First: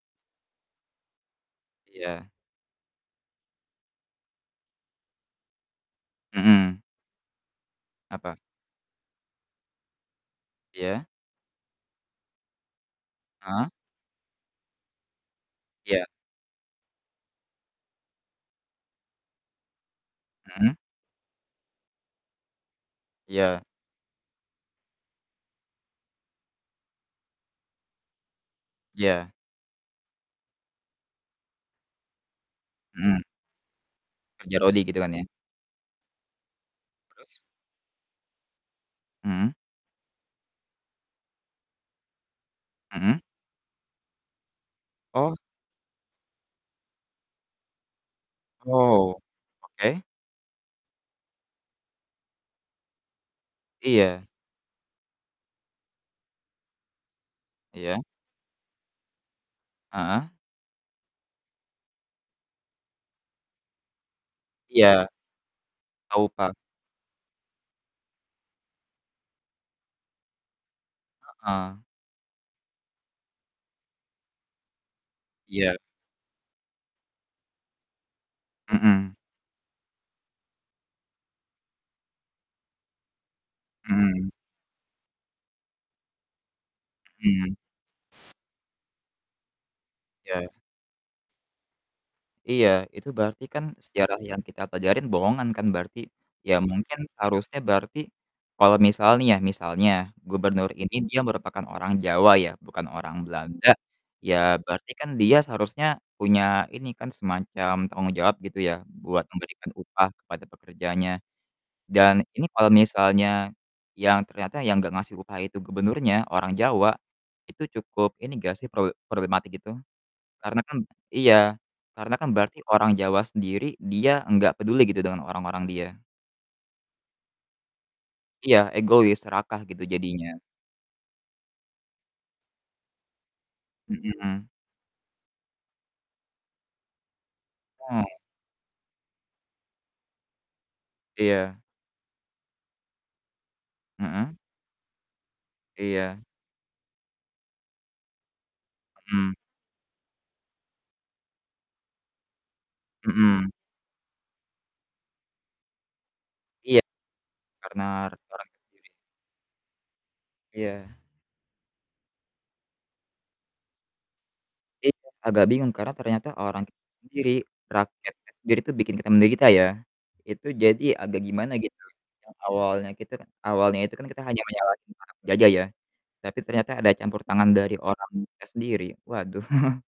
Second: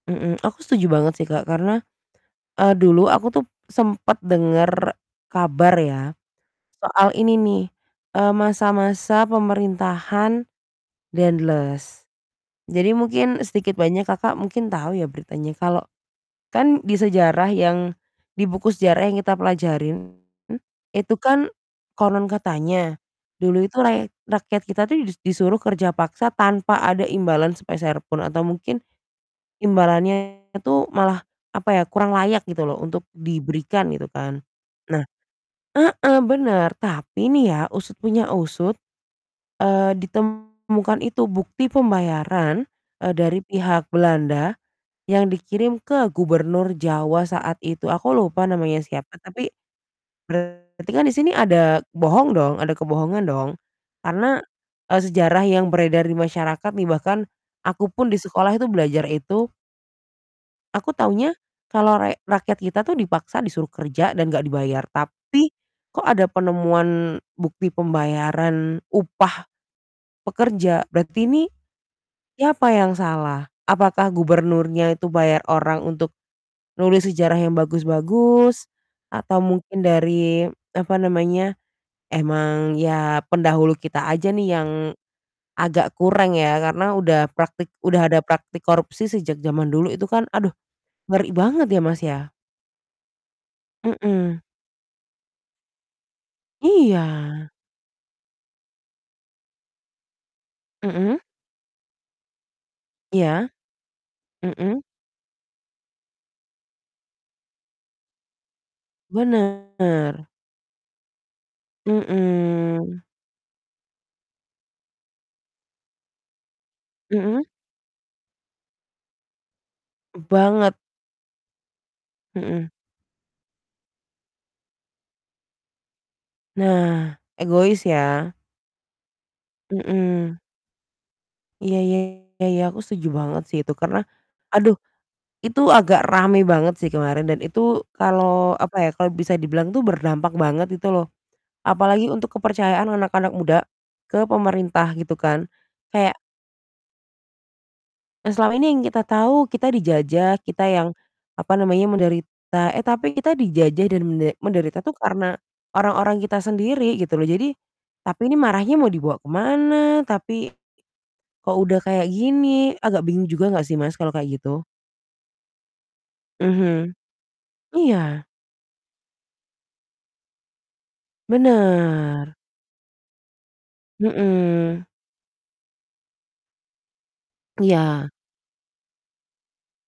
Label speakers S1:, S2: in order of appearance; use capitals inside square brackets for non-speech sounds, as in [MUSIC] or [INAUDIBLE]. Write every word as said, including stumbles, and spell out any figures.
S1: Mhm, aku setuju banget sih, Kak, karena,
S2: Iya.
S1: eee, dulu aku tuh sempet denger kabar ya
S2: Mhm.
S1: soal ini nih, eee,
S2: Apa?
S1: masa-masa pemerintahan
S2: Iya.
S1: Daendels. Jadi mungkin
S2: Ah.
S1: sedikit banyak Kakak mungkin tahu ya beritanya kalau
S2: Iya.
S1: kan di sejarah yang di buku sejarah yang kita pelajarin
S2: Mhm.
S1: itu kan konon katanya dulu
S2: Iya.
S1: itu rayek rakyat kita tuh dis disuruh kerja paksa tanpa ada imbalan sepeser pun atau mungkin
S2: Iya.
S1: imbalannya itu malah apa ya, kurang layak gitu loh untuk
S2: Mhm.
S1: diberikan gitu kan.
S2: Kerja rodi gitu
S1: Nah
S2: kan ya.
S1: heeh, bener tapi
S2: Terus?
S1: nih ya usut punya usut,
S2: Mmm.
S1: eee, ditemukan itu bukti pembayaran, eee,
S2: Mhm.
S1: dari pihak Belanda yang
S2: Oh.
S1: dikirim ke Gubernur Jawa saat itu aku lupa namanya siapa,
S2: Oh,
S1: tapi
S2: oke.
S1: Berarti kan di sini ada bohong dong, ada kebohongan dong
S2: Iya.
S1: karena, eee, sejarah yang beredar di masyarakat nih bahkan aku
S2: Iya.
S1: pun di sekolah itu belajar itu
S2: Heeh.
S1: aku tahunya kalau rek rakyat kita tuh dipaksa disuruh kerja dan enggak dibayar.
S2: Iya.
S1: Tapi kok
S2: Eee,
S1: ada
S2: upah.
S1: penemuan bukti pembayaran upah pekerja, berarti ini
S2: Heeh.
S1: siapa yang salah? Apakah gubernurnya itu bayar
S2: Iya.
S1: orang untuk nulis sejarah yang bagus-bagus
S2: Mhm.
S1: atau mungkin dari apa namanya, emang ya pendahulu kita aja
S2: Mmm.
S1: nih yang agak kureng ya karena udah
S2: Mmm.
S1: praktik udah ada praktik korupsi sejak zaman dulu itu kan.
S2: Ya.
S1: Aduh ngeri banget ya, Mas, ya.
S2: Iya, itu berarti kan sejarah
S1: Mhm.
S2: yang kita pelajarin bohongan kan berarti, ya mungkin
S1: Iya.
S2: harusnya berarti kalau misal nih ya, misalnya, gubernur ini dia
S1: Mhm.
S2: merupakan orang Jawa ya, bukan orang
S1: Iya.
S2: Belanda, ya
S1: Mhm.
S2: berarti kan dia seharusnya punya ini kan semacam tanggung jawab gitu ya buat memberikan upah
S1: Bener.
S2: kepada pekerjanya. Dan ini kalau
S1: Mhm.
S2: misalnya yang ternyata yang nggak ngasih upah itu gubernurnya, orang Jawa,
S1: Mhm.
S2: itu cukup ini nggak sih prowe problematik itu? Karena
S1: Banget.
S2: kan iya, karena kan berarti
S1: Mhm.
S2: orang Jawa sendiri, dia enggak peduli gitu dengan orang-orang dia.
S1: Nah, egois ya.
S2: Iya, egois, serakah gitu
S1: Mhm.
S2: jadinya.
S1: Iya iya iya iya, aku setuju banget sih itu karena
S2: Mhm.
S1: aduh, itu agak rame banget sih kemarin dan itu
S2: Mmm.
S1: kalau apa ya, kalau bisa dibilang tuh berdampak banget itu loh.
S2: Iya.
S1: Apalagi untuk kepercayaan anak-anak muda ke
S2: Mhm.
S1: pemerintah gitu kan. Kayak
S2: Iya.
S1: yang selama ini yang kita
S2: Mmm.
S1: tahu kita dijajah, kita yang apa namanya, menderita. Eh, tapi kita
S2: Mhm.
S1: dijajah dan mende menderita tuh karena orang-orang kita
S2: Iya,
S1: sendiri gitu loh. Jadi
S2: karnar
S1: tapi ini
S2: orang
S1: marahnya
S2: sendiri.
S1: mau dibawa ke mana? Tapi,
S2: Iya.
S1: kok udah kayak gini, agak bingung juga enggak sih Mas, kalau kayak gitu?
S2: Iya, agak bingung karena ternyata orang kita
S1: Mhm.
S2: sendiri,
S1: Iya.
S2: rakyatnya sendiri itu bikin kita menderita ya, itu jadi agak gimana gitu.
S1: Bener.
S2: Yang awalnya kita kan awalnya itu kan kita hanya
S1: Mhm.
S2: menyalahin para penjajah ya. Tapi ternyata ada campur tangan dari orang
S1: Iya.
S2: kita sendiri, waduh. [CHUCKLES]